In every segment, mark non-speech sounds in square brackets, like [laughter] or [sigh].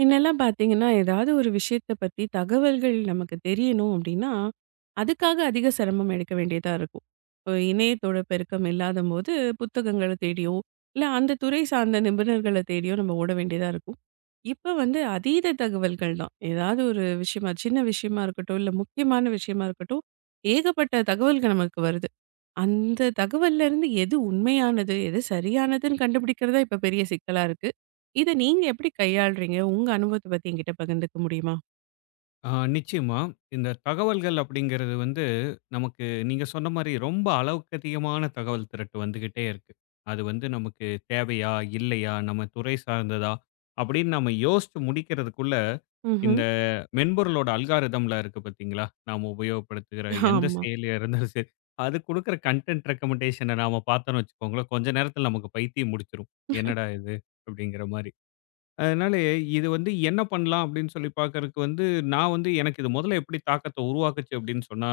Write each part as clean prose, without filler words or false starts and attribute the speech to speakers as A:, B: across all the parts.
A: முன்னெல்லாம் பார்த்தீங்கன்னா, ஏதாவது ஒரு விஷயத்த பத்தி தகவல்கள் நமக்கு தெரியணும் அப்படின்னா, அதுக்காக அதிக சிரமம் எடுக்க வேண்டியதா இருக்கும். இப்போ இணையத்தோட பெருக்கம் இல்லாதம்போது, புத்தகங்கள தேடியோ, இல்ல அந்த துறை சார்ந்த நிபுணர்கள தேடியோ நம்ம ஓட வேண்டியதா இருக்கும். இப்ப வந்து அதீத தகவல்கள் தான். ஏதாவது ஒரு விஷயமா சின்ன விஷயமா இருக்கட்டும், இல்ல முக்கியமான விஷயமா இருக்கட்டும், ஏகப்பட்ட தகவல்கள் நமக்கு வருது. அந்த தகவல்ல இருந்து எது உண்மையானது, எது சரியானதுன்னு கண்டுபிடிக்கிறதா இப்ப பெரிய சிக்கலா இருக்கு. இத நீங்க எப்படி கையாள்றீங்க? உங்க அனுபவத்த பத்தி என்கிட்ட பகிர்ந்துக்க முடியுமா?
B: நிச்சயமா. இந்த தகவல்கள் அப்படிங்கிறது வந்து நமக்கு நீங்க சொன்ன மாரி ரொம்ப அளவுக்கு அதிகமான தகவல் திரட்டு வந்துகிட்டே இருக்கு. அது வந்து நமக்கு தேவையா? இல்லையா? நம்ம துறை சார்ந்ததா? அப்படின்னு நம்ம யோசிச்சு முடிக்கிறதுக்குள்ள,
A: ம்ஹ்ம்.
B: இந்த மென்பொருளோட அல்காரிதம்லாம் இருக்கு பார்த்தீங்களா? நாம உபயோகப்படுத்துகிற எந்த
A: ஆமா.
B: செயலியா இருந்தாலும் சரி, அது குடுக்குற கன்டென்ட் ரெக்கமெண்டேஷன நாம பார்த்தோம்னு வச்சுக்கோங்களேன், கொஞ்ச நேரத்தில நமக்கு பைத்தியம் முடிச்சுரும். என்னடா இது? அப்படிங்கிற மாரி. அதனால இது வந்து என்ன பண்ணலாம் அப்படின்னு சொல்லி பார்க்கறக்கு வந்து நான் வந்து எனக்கு இது முதல்ல எப்படி தாக்கத்த உருவாக்குச்சு அப்படின்னு சொன்னா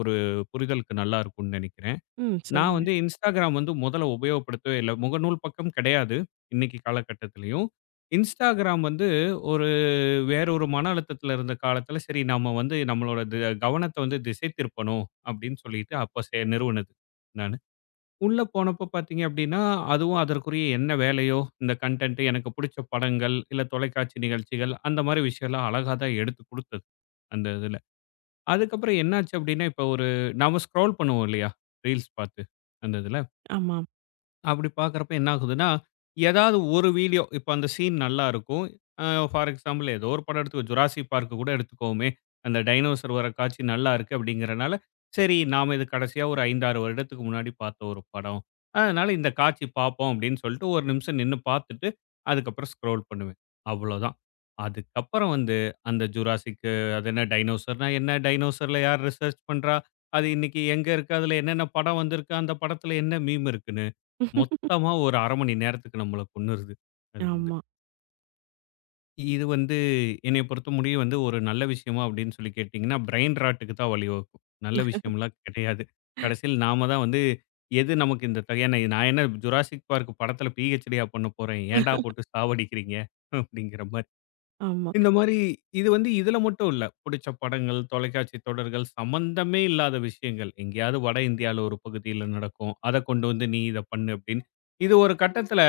B: ஒரு புரிதலுக்கு நல்லா இருக்கும்னு நினைக்கிறேன்.
A: ம்.
B: நான்
A: சொல்லுங்க.
B: வந்து Instagram வந்து முதல்ல உபயோகப்படுத்தவே இல்ல. முகநூல் பக்கம் கிடையாது. இன்னைக்கு காலகட்டத்திலயும். Instagram வந்து ஒரு வேற ஒரு மன அழுத்தத்தில இருந்த காலத்தில சரி நம்ம வந்து நம்மளோட கவனத்த வந்து திசை திருப்பணும் அப்படின்னு சொல்லிட்டு அப்ப நிறுவனது நானு. உள்ள போனப்போ பார்த்தீங்க அப்படின்னா, அதுவும் அதற்குரிய என்ன வேலையோ, இந்த கன்டென்ட் எனக்கு புடிச்ச படங்கள், இல்ல தொலைக்காட்சி நிகழ்ச்சிகள் அந்த மாரி விஷயம்லாம் அழகா தான் எடுத்து குடுத்தது. அந்த இதுல. அதுக்கப்புறம் என்னாச்சு அப்படின்னா, இப்ப ஒரு நாம ஸ்க்ரால் பண்ணுவோம் இல்லையா? ரீல்ஸ் பார்த்து, அந்த இதுல.
A: ஆமா.
B: அப்படி பார்க்குறப்ப என்ன ஆகுதுன்னா, ஏதாவது ஒரு வீடியோ இப்ப அந்த சீன் நல்லா இருக்கும். அ ஃபார் எக்ஸாம்பிள் ஏதோ ஒரு படம் எடுத்துக்கோ, "ஜுராசிக் பார்க்" கூட எடுத்துக்கோமே. அந்த டைனோசர் வர காட்சி நல்லா இருக்கு அப்படிங்கிறனால, சரி நாம இது கடைசியா ஒரு 5, 6 வருடத்துக்கு முன்னாடி பார்த்த ஒரு படம். அதனால இந்த காட்சி பார்ப்போம் அப்படின்னு சொல்லிட்டு, ஒரு நிமிஷம் நின்னு பார்த்துட்டு, அதுக்கப்புறம் ஸ்க்ரோல் பண்ணுவேன். அவ்வளோதான். அதுக்கப்புறம் வந்து அந்த "ஜுராசிக்" அது என்ன டைனோசர்னா என்ன? டைனோசர்ல யார் ரிசர்ச் பண்றா? அது இன்னைக்கு எங்க இருக்கு? அதுல என்னென்ன படம் வந்திருக்கு? அந்த படத்துல என்ன மீம் இருக்குன்னு மொத்தமா ஒரு 1/2 மணி நேரத்துக்கு நம்மள கொன்னுருது. அது வந்து.
A: ஆமா.
B: இது வந்து என்னைய பொறுத்த முடியும் வந்து ஒரு நல்ல விஷயமா அப்படின்னு சொல்லி கேட்டீங்கன்னா, பிரெயின் ராட்டுக்கு தான் வழிவகுக்கும். நல்ல விஷயம்லாம் கிடையாது. கடைசியில நாம தான் வந்து எது நமக்கு இந்த ஏன்னா நான் என்ன "ஜுராசிக் பார்க்" படத்தில பிஹெச்டியா பண்ண போறேன். ஏன்டா போட்டு சாவடிக்கிறீங்க? அப்படிங்கிற மாரி.
A: ஆமா.
B: இந்த மாரி இது வந்து இதுல மட்டும் இல்ல. புடிச்ச படங்கள், தொலைக்காட்சி தொடர்கள் சம்மந்தமே இல்லாத விஷயங்கள். எங்கேயாவது வட இந்தியால ஒரு பகுதியில நடக்கும். அத கொண்டு வந்து நீ இத பண்ணு அப்படின்னு. இது ஒரு கட்டத்தில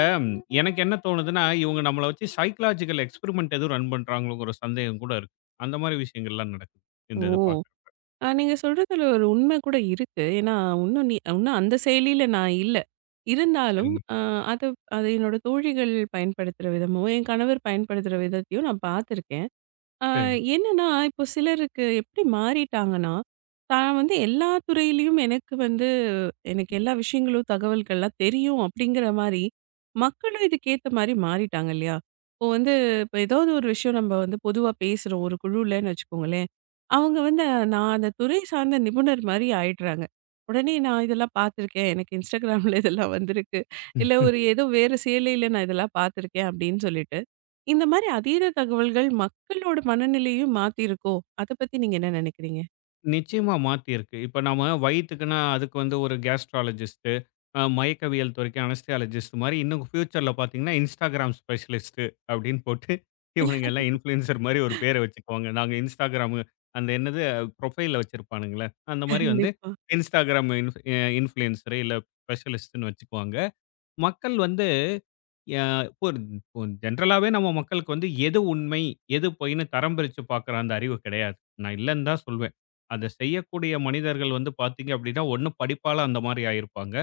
B: எனக்கு என்ன தோணுதுன்னா, இவங்க நம்மள வச்சு சைக்காலஜிக்கல் எக்ஸ்பெரிமென்ட் எதுவும் ரன் பண்றாங்களோங்கிற ஒரு சந்தேகம் கூட இருக்கு. அந்த மாரி விஷயங்கள்லாம் நடக்குது. இந்த
A: ஓ!
B: இது பார்க்குறப்ப.
A: நீங்க சொல்றதுல ஒரு உண்மை கூட இருக்கு. ஏன்னா, இன்னும் அந்த செயலியில நான் இல்ல. இருந்தாலும்
B: சரிங்க,
A: அ அத அது என்னோட தோழிகள் பயன்படுத்துற விதமும், என் கணவர் பயன்படுத்துற விதத்தையும் நான் பார்த்துருக்கேன். ஆ,
B: சரிங்க.
A: என்னன்னா, இப்போ சிலருக்கு எப்படி மாறிட்டாங்கன்னா, தான் வந்து எல்லா துறையிலயும் எனக்கு வந்து எனக்கு எல்லா விஷயங்களும், தகவல்கள்லாம் தெரியும் அப்படிங்கிற மாரி, மக்களும் இதுக்கேத்த மாரி மாறிட்டாங்க இல்லையா? இப்போ வந்து இப்போ ஏதாவது ஒரு விஷயம் நம்ம வந்து பொதுவா பேசுறோம் ஒரு குழுலன்னு வச்சுக்கோங்களேன். அவங்க வந்து நான் அந்த துறை சார்ந்த நிபுணர் மாரி ஆயிடுறாங்க. உடனே நான் இதெல்லாம் பார்த்துருக்கேன். எனக்கு Instagramல இதெல்லாம் வந்திருக்கு. இல்ல
B: ம்.
A: ஒரு ஏதோ வேற சேலையில நான் இதெல்லாம் பார்த்துருக்கேன் அப்படின்னு சொல்லிட்டு இந்த மாரி அதீத தகவல்கள் மக்களோட மனநிலையும் மாத்தியிருக்கோ? அத பத்தி நீங்க என்ன நெனைக்கிறீங்க?
B: நிச்சயமா மாத்தியிருக்கு. இப்ப நம்ம வயித்துக்குன்னா, அதுக்கு வந்து ஒரு கேஸ்ட்ராலஜிஸ்ட்டு, மயக்கவியல் துறைக்கு அனஸ்தியாலஜிஸ்ட் மாரி இன்னும் ஃபியூச்சர்ல பார்த்தீங்கன்னா, இன்ஸ்டாகிராம் ஸ்பெஷலிஸ்ட்டு அப்படின்னு போட்டு இவனுங்க எல்லாம் இன்ஃப்ளூயன்சர் மாரி ஒரு பேர வச்சுக்குவாங்க. நாங்க இன்ஸ்டாகிராமு அந்த என்னது ப்ரொஃபைல்ல வச்சிருப்பானுங்கல்ல, அந்த மாரி வந்து
A: கண்டிப்பா.
B: இன்ஸ்டாகிராம் இன்ஃப்ளூயன்சரு இல்ல ஸ்பெஷலிஸ்ட்டுன்னு வச்சுக்குவாங்க. மக்கள் வந்து இப்போ இப்போ ஜென்ரலாவே நம்ம மக்களுக்கு வந்து எது உண்மை, எது பொய்ன்னு தரம் பிரிச்சு பார்க்குற அந்த அறிவு கிடையாது. நான் இல்லன்னு தான் சொல்வேன். அத செய்யக்கூடிய மனிதர்கள் வந்து பார்த்தீங்க அப்படின்னா, ஒண்ணு படிப்பால அந்த மாரி ஆயிருப்பாங்க.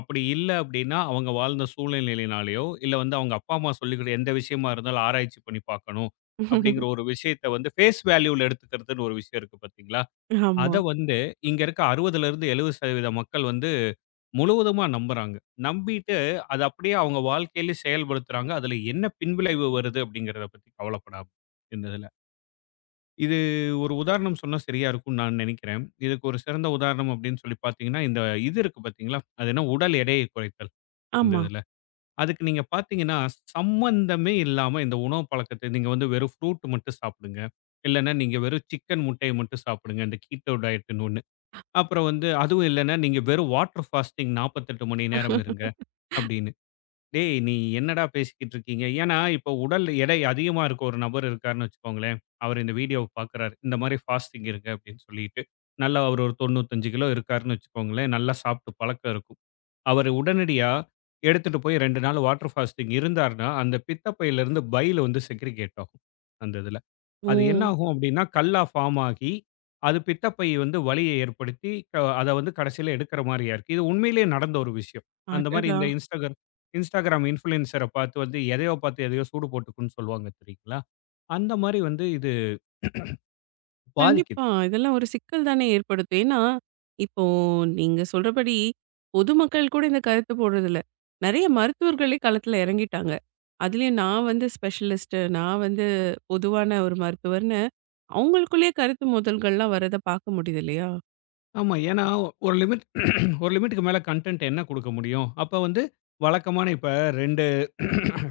B: அப்படி இல்ல அப்படின்னா, அவங்க வாழ்ந்த சூழ்நிலையினாலயோ, இல்ல வந்து அவங்க அப்பா, அம்மா சொல்லிக்கிற எந்த விஷயமா இருந்தாலும் ஆராய்ச்சி பண்ணி பார்க்கணும். அப்படிங்கிற ஒரு விஷயத்த வந்து ஃபேஸ் வேல்யூல எடுத்துக்கிறதுன்னு ஒரு விஷயம் இருக்கு பார்த்தீங்களா? அத
A: ஆமா,
B: வந்து இங்க இருக்க 60லிருந்து 70% மக்கள் வந்து முழுவதுமா நம்புறாங்க. நம்பிட்டு அத அப்படியே அவங்க வாழ்க்கையில செயல்படுத்துறாங்க. அதுல என்ன பின்விளைவு வருது அப்படிங்கிறத பத்தி கவலைப்படாம இந்த இதுல. இது ஒரு உதாரணம் சொன்னா சரியா இருக்கும்னு நான் நினைக்கிறேன். இதுக்கு ஒரு சிறந்த உதாரணம் அப்படின்னு சொல்லி பார்த்தீங்கன்னா, இந்த இது இருக்கு பார்த்தீங்களா? அது என்ன உடல் எடையை குறைத்தல் இந்த
A: ஆமா.
B: இதுல. அதுக்கு நீங்க பார்த்தீங்கன்னா, சம்மந்தமே இல்லாம இந்த உணவு பழக்கத்த நீங்க வந்து வெறும் ஃப்ரூட் மட்டும் சாப்பிடுங்க. இல்லன்னா நீங்க வெறும் சிக்கன் முட்டைய மட்டும் சாப்பிடுங்க. இந்த கீட்டோ டயட்ன்னு ஒண்ணு. அப்புறம் வந்து அதுவும் இல்லன்னா நீங்க வெறும் வாட்டர் ஃபாஸ்டிங் 48 மணி நேரம் இருங்க. அப்படின்னு. "டேய்! நீ என்னடா பேசிக்கிட்டு இருக்கீங்க?" ஏன்னா, இப்போ உடல் எடை அதிகமா இருக்க ஒரு நபர் இருக்காருன்னு வச்சுக்கோங்களேன். அவர் இந்த வீடியோவ பார்க்குறாரு. இந்த மாதிரி ஃபாஸ்டிங் இருக்கு அப்படின்னு சொல்லிட்டு. நல்லா அவர் ஒரு 95 கிலோ இருக்காருன்னு வச்சுக்கோங்களேன். நல்லா சாப்பிட்டு பழக்கம் இருக்கும். அவர் உடனடியா எடுத்துட்டு போய் 2 நாள் வாட்டர் ஃபாஸ்டிங் இருந்தாருன்னா, அந்த பித்தப்பையிலிருந்து பைல் வந்து செக்ரிகேட் ஆகும். அந்த இதுல. அது என்ன
A: ம்.
B: ஆகும் அப்படின்னா, கல்லா ஃபார்ம் ஆகி, அது பித்தப்பை வந்து வலிய ஏற்படுத்தி, அத வந்து கடைசியில எடுக்கிற மாரியா இருக்கு. இது உண்மையிலேயே நடந்த ஒரு விஷயம். அந்த மாரி
A: அடடா!
B: இந்த Instagram இன்ஃப்ளூயன்சர பார்த்து வந்து எதையோ பார்த்து எதையோ சூடு போட்டுக்குன்னு சொல்லுவாங்க தெரியுங்களா? அந்த மாரி வந்து இது பாதிக்குது.
A: கண்டிப்பா. இதெல்லாம் ஒரு சிக்கல் தானே ஏற்படுத்தும். ஏன்னா, இப்போ நீங்க சொல்றபடி பொதுமக்கள் கூட இந்த கருத்து போடுறதில்ல. நெறைய மருத்துவர்களே களத்துல எறங்கிட்டாங்க. அதுலயும் நான் வந்து ஸ்பெஷலிஸ்ட்டு, நான் வந்து பொதுவான ஒரு மருத்துவர்ன்னு அவங்களுக்குள்ளேயே கருத்து மோதல்கள்லாம் வரத பார்க்க முடியுது இல்லையா?
B: ஆமா. ஏன்னா, ஒரு லிமிட் ஒரு லிமிட்டுக்கு மேல கன்டென்ட் என்ன குடுக்க முடியும்? அப்ப வந்து வழக்கமான இப்ப 2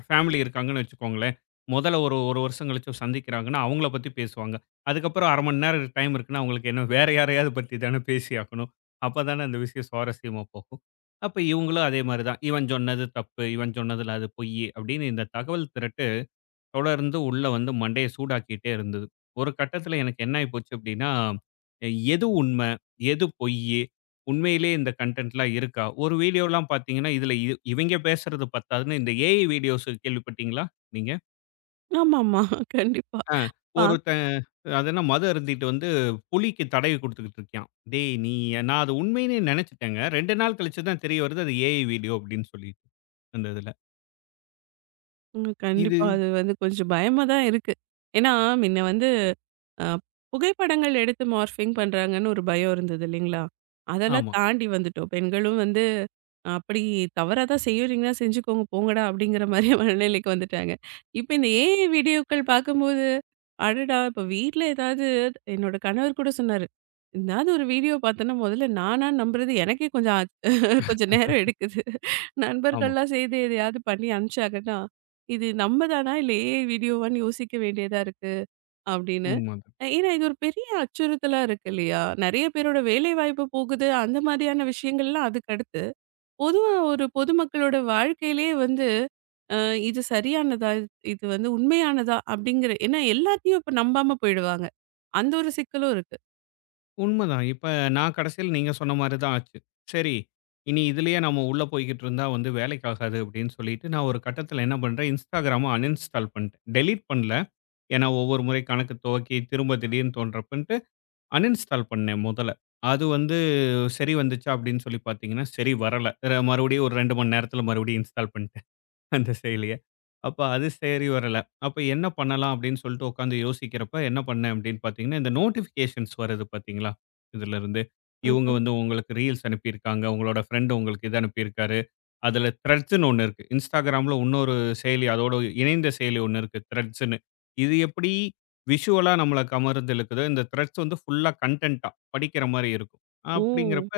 B: ஃபேமிலி இருக்காங்கன்னு வச்சுக்கோங்களேன். முதல்ல ஒரு 1 வருஷம் கழிச்சு சந்திக்கிறாங்கன்னா, அவங்கள பத்தி பேசுவாங்க. அதுக்கப்புறம் 1/2 மணி நேரம் டைம் இருக்குன்னா, அவங்களுக்கு என்ன வேற யாரையாவது பத்தி தானே பேசியாகணும். அப்ப தானே அந்த விஷயம் சுவாரஸ்யமா போகும். அப்ப இவங்களும் அதே மாரி தான். இவன் சொன்னது தப்பு, இவன் சொன்னதுல அது பொய்யி அப்படின்னு இந்த தகவல் திரட்டு தொடர்ந்து உள்ள வந்து மண்டைய சூடாக்கிட்டே இருந்தது. ஒரு கட்டத்தில எனக்கு என்ன ஆயி போச்சு அப்டின்னா, எது உண்ம? எது பொய்யி? உண்மையிலேயே இந்த கன்டென்ட்லாம் இருக்கா? ஒரு வீடியோலாம் பார்த்தீங்கன்னா, இதில இவைங்க பேசுறது பத்தாதுன்னு இந்த ஏஐ வீடியோஸ் கேள்விப்பட்டீங்களா நீங்க?
A: ஆமாமா. கண்டிப்பா.
B: ஆ
A: பா
B: ஒருத்தன் அது என்ன மது அருந்திட்டு வந்து புலிக்கு தடவி குடுத்துக்கிட்டு இருக்கான். "டேய் நீ" நான் அது உண்மைன்னே நெனச்சுட்டேங்க. 2 நாள் கழிச்சு தான் தெரிய வருது அது ஏஐ வீடியோ அப்டின்னு சொல்லிட்டு. அந்த இதில.
A: ம். கண்டிப்பா.
B: இது
A: அது வந்து கொஞ்சம் பயமா தான் இருக்கு. ஏன்னா, முன்ன வந்து அ புகைப்படங்கள் எடுத்து மார்ஃபிங் பண்றாங்கன்னு ஒரு பயம் இருந்தது இல்லைங்களா? அதெல்லாம்
B: ஆமா,
A: தாண்டி வந்துட்டோம். பெண்களும் வந்து அப்படி தவறா தான் செய்றீங்கன்னா செஞ்சுக்கோங்க போங்கடா அப்படிங்கிற மாரி [laughs] மனநிலைக்கு வந்துட்டாங்க. இப்ப இந்த ஏஐ வீடியோக்கள் பார்க்கும்போது, அடடா! இப்ப வீட்ல ஏதாவது என்னோட கணவர் கூட சொன்னாரு. எதாவது ஒரு வீடியோ பார்த்தேன்னா முதல்ல நானா நம்புறது எனக்கே கொஞ்சம் [laughs] கொஞ்சம் நேரம் எடுக்குது.
B: ஆமா.
A: நண்பர்கள்லாம் சேர்ந்து எதையாவது பண்ணி அனுப்பிச்சாங்கன்னா, இது நம்ம தானா இல்ல ஏஐ வீடியோவான்னு யோசிக்க வேண்டியதா இருக்கு. அப்படின்னு.
B: உண்ம.
A: ஏன்னா, இது ஒரு பெரிய அச்சுறுத்தலா இருக்கு இல்லையா? நெறைய பேரோட வேலைவாய்ப்பு போகுது. அந்த மாதிரியான விஷயங்கள்லாம் அதுக்கடுத்து. பொதுவா ஒரு பொதுமக்களோட வாழ்க்கையிலேயே வந்து, அ இது சரியானதா? இது இது வந்து உண்மையானதா? அப்படிங்கிற ஏன்னா எல்லாத்தையும் இப்ப நம்பாம போயிடுவாங்க. அந்த ஒரு சிக்கலும் இருக்கு.
B: உண்மதான். இப்ப நான் கடைசியில நீங்க சொன்ன மாரி தான் ஆச்சு. சரி, இனி இதுலயே நம்ம உள்ள போய்க்கிட்டு இருந்தா வந்து வேலைக்கு ஆகாது அப்படின்னு சொல்லிட்டு, நான் ஒரு கட்டத்தில என்ன பண்றேன், Instagramம அன்இன்ஸ்டால் பண்ணிட்டேன். டெலீட் பண்ணல. ஏன்னா ஒவ்வொரு முறை கணக்கு துவக்கி, திரும்ப திடீர்னு தோன்றப்பன்ட்டு அன்இன்ஸ்டால் பண்ணேன் முதல்ல. அது வந்து சரி வந்துச்சா அப்படின்னு சொல்லி பார்த்தீங்கன்னா, சரி வரல. மறுபடியும் ஒரு 2 மணி நேரத்தில மறுபடியும் இன்ஸ்டால் பண்ணிட்டேன். அந்த செயலிய. அப்ப அது சரி வரல. அப்ப என்ன பண்ணலாம் அப்படின்னு சொல்லிட்டு உட்காந்து யோசிக்கிறப்ப என்ன பண்ணேன் அப்படின்னு பார்த்தீங்கன்னா, இந்த நோட்டிஃபிகேஷன்ஸ் வருது பார்த்தீங்களா? இதுலருந்து. இவங்க
A: ம்ஹ்ம்.
B: வந்து உங்களுக்கு ரீல்ஸ் அனுப்பியிருக்காங்க. உங்களோட ஃப்ரெண்ட் உங்களுக்கு இது அனுப்பியிருக்காரு. அதுல த்ரெட்ஸ்ன்னு ஒண்ணு இருக்கு. Instagramல இன்னொரு செயலி அதோட இணைந்த செயலி ஒண்ணு இருக்கு த்ரெட்ஸ்ன்னு. இது எப்படி விஷுவலா நம்மள கமர்ந்து இழுக்குதோ, இந்த த்ரெட்ஸ் வந்து ஃபுல்லா கன்டென்ட்டா படிக்கிற மாரி இருக்கும்.
A: ஓ!
B: அப்படிங்கிறப்ப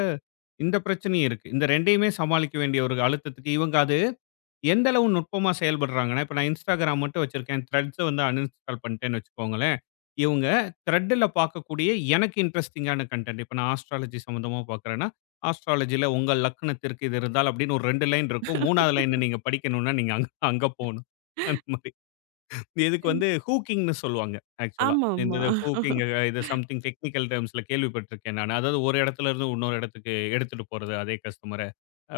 B: இந்த பிரச்சனையும் இருக்கு. இந்த 2யுமே சமாளிக்க வேண்டிய ஒரு அழுத்தத்துக்கு இவங்க அது எந்த அளவு நுட்பமா செயல்படுறாங்கன்னா, இப்ப நான் Instagram மட்டும் வச்சிருக்கேன். Threads வந்து அன்இன்ஸ்டால் பண்ணிட்டேன்னு வச்சுக்கோங்களேன். இவங்க Threadல பார்க்கக்கூடிய எனக்கு இன்ட்ரஸ்டிங்கான கன்டென்ட் இப்ப நான் ஆஸ்ட்ராலஜி சம்மந்தமா பார்க்குறேன்னா, ஆஸ்ட்ராலஜில உங்கள் லக்னத்திற்கு இது இருந்தால் அப்படின்னு ஒரு 2 லைன் இருக்கும். 3வது லைன நீங்க படிக்கணும்னா, நீங்க அங்க அங்க போணும். அந்த மாரி. இதுக்கு வந்து ஹூக்கிங்ன்னு சொல்லுவாங்க ஆக்சுவலா. இந்த
A: ஆமாமா.
B: இது ஹூக்கிங் இது சம்திங் டெக்னிக்கல் டெர்ம்ஸ்ல கேள்விப்பட்டிருக்கேன் நானு. அதாவது ஒரு இடத்துல இருந்து இன்னொரு இடத்துக்கு எடுத்துட்டு போறது அதே கஸ்டமர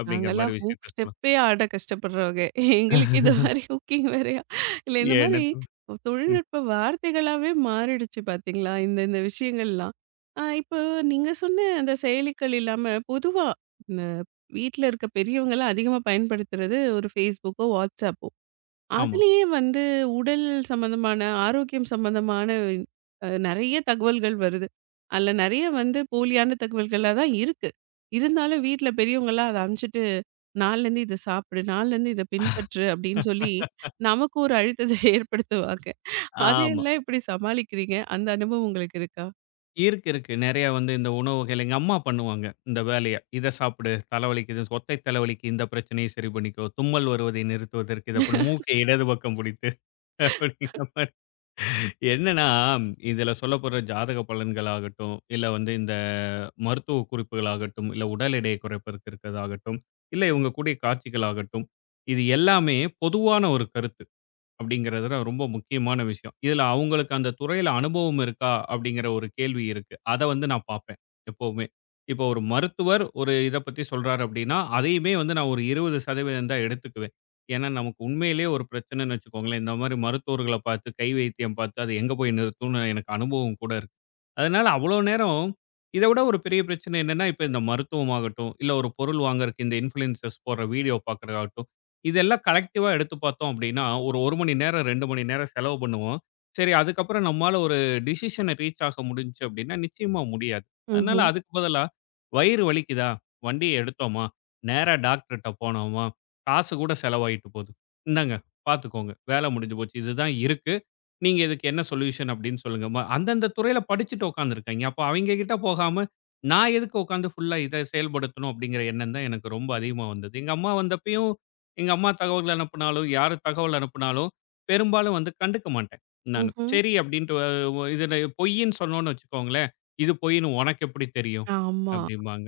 B: அப்படிங்கிற
A: நாங்கலாம்
B: மாரி
A: ஹூக்
B: விஷயத்த சொல்லுவாங்க.
A: ஸ்டெப்பே ஆட கஷ்டப்படுறவங்க. எங்களுக்கு இந்த
B: [laughs]
A: மாரி ஹூக்கிங் வேறையா? இல்ல இந்த
B: ஏன்னு
A: மாரி
B: ம்.
A: தொழில்நுட்ப வார்த்தைகளாவே மாறிடுச்சு பார்த்தீங்களா? இந்த இந்த விஷயங்கள்லாம். இப்போ நீங்க சொன்ன அந்த செயலிகள் இல்லாம பொதுவா இந்த வீட்ல இருக்க பெரியவங்கலாம் அதிகமா பயன்படுத்துறது ஒரு Facebookஓ, WhatsAppஓ
B: ஆமா.
A: அதிலேயே வந்து உடல் சம்மந்தமான, ஆரோக்கியம் சம்மந்தமான நெறைய தகவல்கள் வருது. அதில நெறைய வந்து போலியான தகவல்களா தான் இருக்கு. இருந்தாலும் வீட்ல பெரியவங்கலாம் அத அனுப்பிச்சுட்டு, நாளைலருந்து இத சாப்பிடு, நாளைலருந்து இத பின்பற்று அப்படின்னு சொல்லி, நமக்கு ஒரு அழுத்தத்தை [laughs] ஏற்படுத்துவாங்க.
B: ஆமா.
A: அதையெல்லாம் எப்படி சமாளிக்கிறீங்க? அந்த அனுபவம் உங்களுக்கு இருக்கா?
B: இருக்கு, இருக்கு. நெறைய வந்து இந்த உணவு வகைகள் எங்க அம்மா பண்ணுவாங்க, இந்த வேலைய. இத சாப்பிடு, தலைவலிக்குது, சொத்தை தலைவலிக்கு இந்த பிரச்சனையை சரி பண்ணிக்கோ, தும்மல் வருவதை நிறுத்துவதற்கு இத பண்ணு, மூக்கை இடது பக்கம் பிடித்து [laughs] அப்படிங்கிற மாரி. என்னன்னா, இதில சொல்லப்போற ஜாதக பலன்கள் ஆகட்டும், இல்ல வந்து இந்த மருத்துவ குறிப்புகள் ஆகட்டும், இல்ல உடல் எடையை குறைப்பதற்கு இருக்கிறதாகட்டும், இல்ல இவங்க கூடிய காட்சிகள் ஆகட்டும், இது எல்லாமே பொதுவான ஒரு கருத்து. அப்படிங்கிறது தான் ரொம்ப முக்கியமான விஷயம். இதுல அவங்களுக்கு அந்த துறையில அனுபவம் இருக்கா? அப்படிங்கிற ஒரு கேள்வி இருக்கு. அத வந்து நான் பார்ப்பேன் எப்பவுமே. இப்போ ஒரு மருத்துவர் ஒரு இத பத்தி சொல்றாரு அப்படின்னா, அதையுமே வந்து நான் ஒரு 20% தான் எடுத்துக்குவேன். ஏன்னா நமக்கு உண்மையிலேயே ஒரு பிரச்சனைன்னு வச்சுக்கோங்களேன், இந்த மாரி மருத்துவர்கள பார்த்து, கை வைத்தியம் பார்த்து அது எங்க போய் நிறுத்தும்னு எனக்கு அனுபவம் கூட இருக்கு. அதனால அவ்வளோ நேரம் இத விட ஒரு பெரிய பிரச்சனை என்னன்னா, இப்ப இந்த மருத்துவமாகட்டும், இல்ல ஒரு பொருள் வாங்குறக்கு இந்த இன்ஃப்ளூயன்சர்ஸ் போடுற வீடியோ பார்க்குறதாகட்டும், இதெல்லாம் கலெக்டிவா எடுத்து பார்த்தோம் அப்டின்னா, ஒரு 1 மணி நேரம், 2 மணி நேரம் செலவு பண்ணுவோம். சரி, அதுக்கப்புறம் நம்மால ஒரு டிசிஷன ரீச் ஆக முடிஞ்சுச்சு அப்டின்னா, நிச்சயமா முடியாது. அதனால
A: ம்ஹ்ம்,
B: அதுக்கு பதிலா, வயிறு வலிக்குதா? வண்டிய எடுத்தோமா? நேரா டாக்டர்ட்ட போனோமா? காசு கூட செலவாயிட்டு போது. இந்தாங்க, பார்த்துக்கோங்க. வேல முடிஞ்சு போச்சு. இதுதான் இருக்கு. நீங்க இதுக்கு என்ன சொல்யூஷன் அப்படின்னு சொல்லுங்க. ம அந்தந்த துறையில படிச்சுட்டு உட்காந்துருக்காய்ங்க. அப்போ அவைங்க கிட்ட போகாம, நான் எதுக்கு உட்காந்து ஃபுல்லா இத செயல்படுத்தணும் அப்படிங்கிற எண்ணம் தான் எனக்கு ரொம்ப அதிகமா வந்தது. எங்க அம்மா வந்தப்பயும், எங்க அம்மா தகவல் அனுப்புனாலும், யாரு தகவல் அனுப்புனாலும், பெரும்பாலும் வந்து கண்டுக்க மாட்டேன் நானு.
A: ம்ஹ்ம்.
B: சரி அப்படின்ட்டு அ ஒ இதுல பொய்ன்னு சொன்னோம்னு வச்சுக்கோங்களேன், "இது பொய்ன்னு உனக்கு எப்படி தெரியும்?"
A: ஆமா,
B: அப்படிம்பாங்க.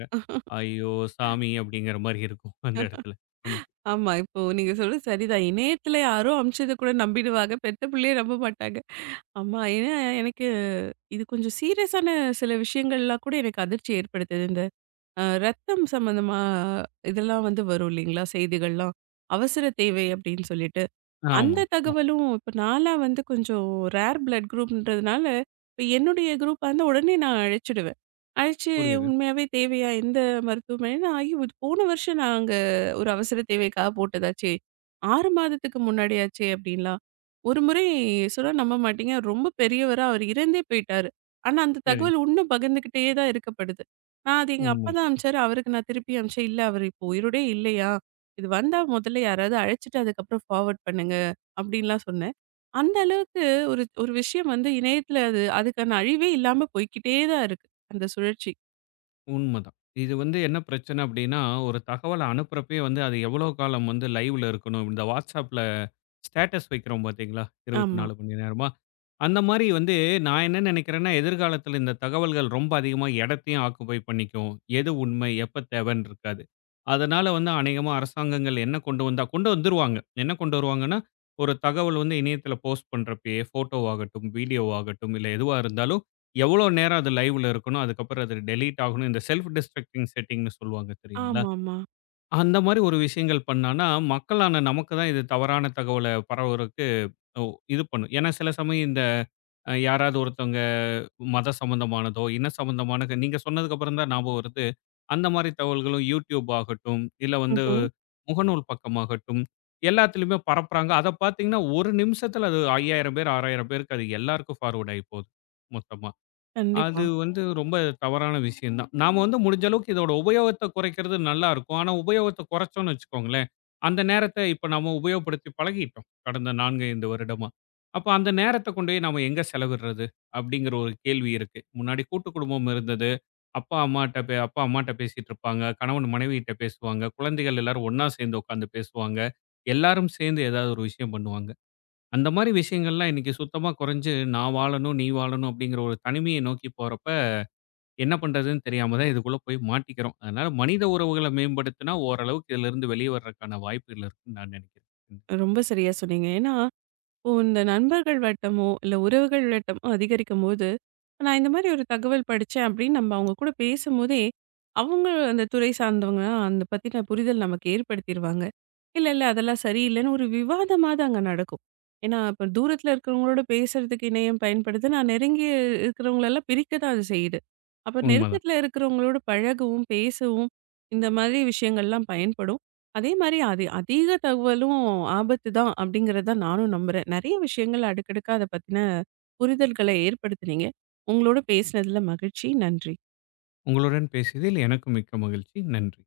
B: ஐயோ சாமி! அப்படிங்கிற மாரி இருக்கும் அந்த இடத்துல நமக்கு.
A: ஆமா. இப்போ நீங்க சொல்றது சரிதான். இணையத்தில யாரோ அனுப்பிச்சத கூட நம்பிடுவாங்க. பெத்த பிள்ளையே நம்ப மாட்டாங்க. ஆமா ஏன்னா எனக்கு இது கொஞ்சம் சீரியஸான சில விஷயங்கள்லாம் கூட எனக்கு அதிர்ச்சி ஏற்படுத்துது. இந்த ரத்தம் சம்மந்தமா இதெல்லாம் வந்து வரும் இல்லைங்களா? செய்திகள்லாம். அவசர தேவை அப்படின்னு சொல்லிட்டு.
B: ஆமா.
A: அந்த
B: ஆமா.
A: தகவலும் இப்ப நான்லாம் வந்து கொஞ்சம் ரேர் பிளட் குரூப்ன்றதுனால, இப்ப என்னுடைய குரூப்பா இருந்தா உடனே நான் அழைச்சிடுவேன். அழைச்சு
B: புரியுது.
A: உண்மையாவே தேவையா எந்த மருத்துவமனைன்னா, ஐயோ! இது போன வருஷம் நாங்க ஒரு அவசர தேவைக்காக போட்டதாச்சே! 6 மாதத்துக்கு முன்னாடியாச்சே! அப்படின்லாம். ஒரு முறை சொன்னா நம்ப மாட்டீங்க. ரொம்ப பெரியவரா அவர் இறந்தே போயிட்டாரு. ஆனா அந்த
B: சரி.
A: தகவல் இன்னும் பகிர்ந்துகிட்டே தான் இருக்கப்படுது. நான் அது எங்க அப்பா
B: உண்ம.
A: தான் அனுப்பிச்சாரு. அவருக்கு நான் திருப்பி அனுப்பிச்சேன். இல்ல அவரு இப்போ உயிரோடயே இல்லையா? இது வந்தா முதல்ல யாராவது அழைச்சுட்டு அதுக்கப்புறம் ஃபார்வர்ட் பண்ணுங்க. அப்படின்லாம் சொன்னேன். அந்த அளவுக்கு ஒரு ஒரு விஷயம் வந்து இணையத்தில அது அதுக்கான அழிவே இல்லாம போய்க்கிட்டே தான் இருக்கு. அந்த சுழற்சி.
B: உண்மதான். இது வந்து என்ன பிரச்சனை அப்படின்னா, ஒரு தகவல அனுப்புறப்பயே வந்து அது எவ்வளோ காலம் வந்து லைவ்ல இருக்கணும். இந்த WhatsAppல ஸ்டேட்டஸ் வைக்கிறோம் பார்த்தீங்களா?
A: ஆமா.
B: 24 மணி நேரமா. அந்த மாரி வந்து நான் என்ன நெனைக்கிறேன்னா, எதிர்காலத்தில இந்த தகவல்கள் ரொம்ப அதிகமா இடத்தையும் ஆக்குபை பண்ணிக்கும். எது உண்மை, எப்ப தேவைன்னு இருக்காது. அதனால வந்து அநேகமா அரசாங்கங்கள் என்ன கொண்டு வந்தா கொண்டு வந்துருவாங்க. என்ன கொண்டு வருவாங்கன்னா, ஒரு தகவல் வந்து இணையத்தில போஸ்ட் பண்றப்பயே, ஃபோட்டோவாகட்டும், வீடியோவாகட்டும், இல்ல எதுவா இருந்தாலும் எவ்வளோ நேரம் அது லைவ்ல இருக்கணும், அதுக்கப்புறம் அது டெலீட் ஆகணும். இந்த செல்ஃப் டிஸ்ட்ரக்டிங் செட்டிங்ன்னு சொல்லுவாங்க தெரியுங்களா?
A: ஆமாமா.
B: அந்த மாரி ஒரு விஷயங்கள் பண்ணான்னா, மக்களான நமக்கு தான் இது தவறான தகவல பரவுறக்கு ஒ இது பண்ணும். ஏன்னா சில சமயம் இந்த யாராவது ஒருத்தவங்க மத சம்மந்தமானதோ, இன சம்மந்தமான நீங்க சொன்னதுக்கப்புறம் தான் ஞாபகம் வருது. அந்த மாரி தகவல்களும் YouTube ஆகட்டும், இல்ல வந்து
A: ம்ஹ்ம்.
B: முகநூல் பக்கமாகட்டும், எல்லாத்துலயுமே பரப்புறாங்க. அத பார்த்தீங்கன்னா, ஒரு நிமிஷத்துல அது 5000 பேர், 6000 பேருக்கு அது எல்லாருக்கும் ஃபார்வர்ட் ஆகி போகுது மொத்தமா. அது
A: கண்டிப்பா.
B: வந்து ரொம்ப தவறான விஷயம் தான். நாம வந்து முடிஞ்ச அளவுக்கு இதோட உபயோகத்த குறைக்கிறது நல்லாருக்கும். ஆனா உபயோகத்த குறைச்சோம்னு வச்சுக்கோங்களேன், அந்த நேரத்த இப்ப நம்ம உபயோகப்படுத்தி பழகிட்டோம். கடந்த 4, 5 வருடமா. அப்ப அந்த நேரத்த கொண்டு போய் நாம எங்க செலவிடுறது? அப்படிங்கிற ஒரு கேள்வி இருக்கு. முன்னாடி கூட்டு குடும்பம் இருந்தது. அப்பா, அம்மாட்ட அப்பா, அம்மாட்ட பேசிட்டு இருப்பாங்க. கணவன் மனைவிட்ட பேசுவாங்க. குழந்தைகள் எல்லாரும் ஒண்ணா சேர்ந்து உட்காந்து பேசுவாங்க. எல்லாரும் சேர்ந்து ஏதாவது ஒரு விஷயம் பண்ணுவாங்க. அந்த மாரி விஷயங்கள்லாம் இன்னைக்கு சுத்தமா குறைஞ்சு, நான் வாழணும், நீ வாழணும் அப்படிங்கிற ஒரு தனிமைய நோக்கி போறப்ப, என்ன பண்றதுன்னு தெரியாம தான் இதுக்குள்ள போய் மாட்டிக்கிறோம். அதனால மனித உறவுகள மேம்படுத்தினா, ஓரளவுக்கு இதிலிருந்து வெளிய வர்றதுக்கான வாய்ப்புகள் இருக்குன்னு நான் நினைக்கிறேன். ம்.
A: ரொம்ப சரியா சொன்னீங்க. ஏன்னா, இப்போ இந்த நண்பர்கள் வட்டமோ, இல்ல உறவுகள் வட்டமோ அதிகரிக்கும்போது, நான் இந்த மாரி ஒரு தகவல் படிச்சேன் அப்படின்னு நம்ம அவங்க கூட பேசும்போதே, அவங்க அந்த துறை சார்ந்தவங்க அந்த பத்தின புரிதல் நமக்கு ஏற்படுத்திருவாங்க. இல்ல அதெல்லாம் சரியில்லன்னு ஒரு விவாதமாவது அங்க நடக்கும். ஏன்னா இப்ப தூரத்துல இருக்கிறவங்களோட பேசுறதுக்கு இணையம் பயன்படுது. நான் நெருங்கி இருக்கிறவங்களெல்லாம் பிரிக்க தான் அது செய்யுது. அப்ப
B: உண்மதான்.
A: நெருக்கத்துல இருக்கிறவங்களோட பழகவும், பேசவும் இந்த மாதிரி விஷயங்கள்லாம் பயன்படும். அதே மாரி அது "அதீக தகவலும் ஆபத்து தான்" அப்படிங்கிறது தான் நானும் நம்புறேன். நெறைய விஷயங்கள் அடுக்கடுக்கா அத பத்தின புரிதல்கள ஏற்படுத்துனீங்க. உங்களோட பேசினதுல மகிழ்ச்சி. நன்றி.
B: உங்களுடன் பேசியதில் எனக்கு மிக்க மகிழ்ச்சி. நன்றி.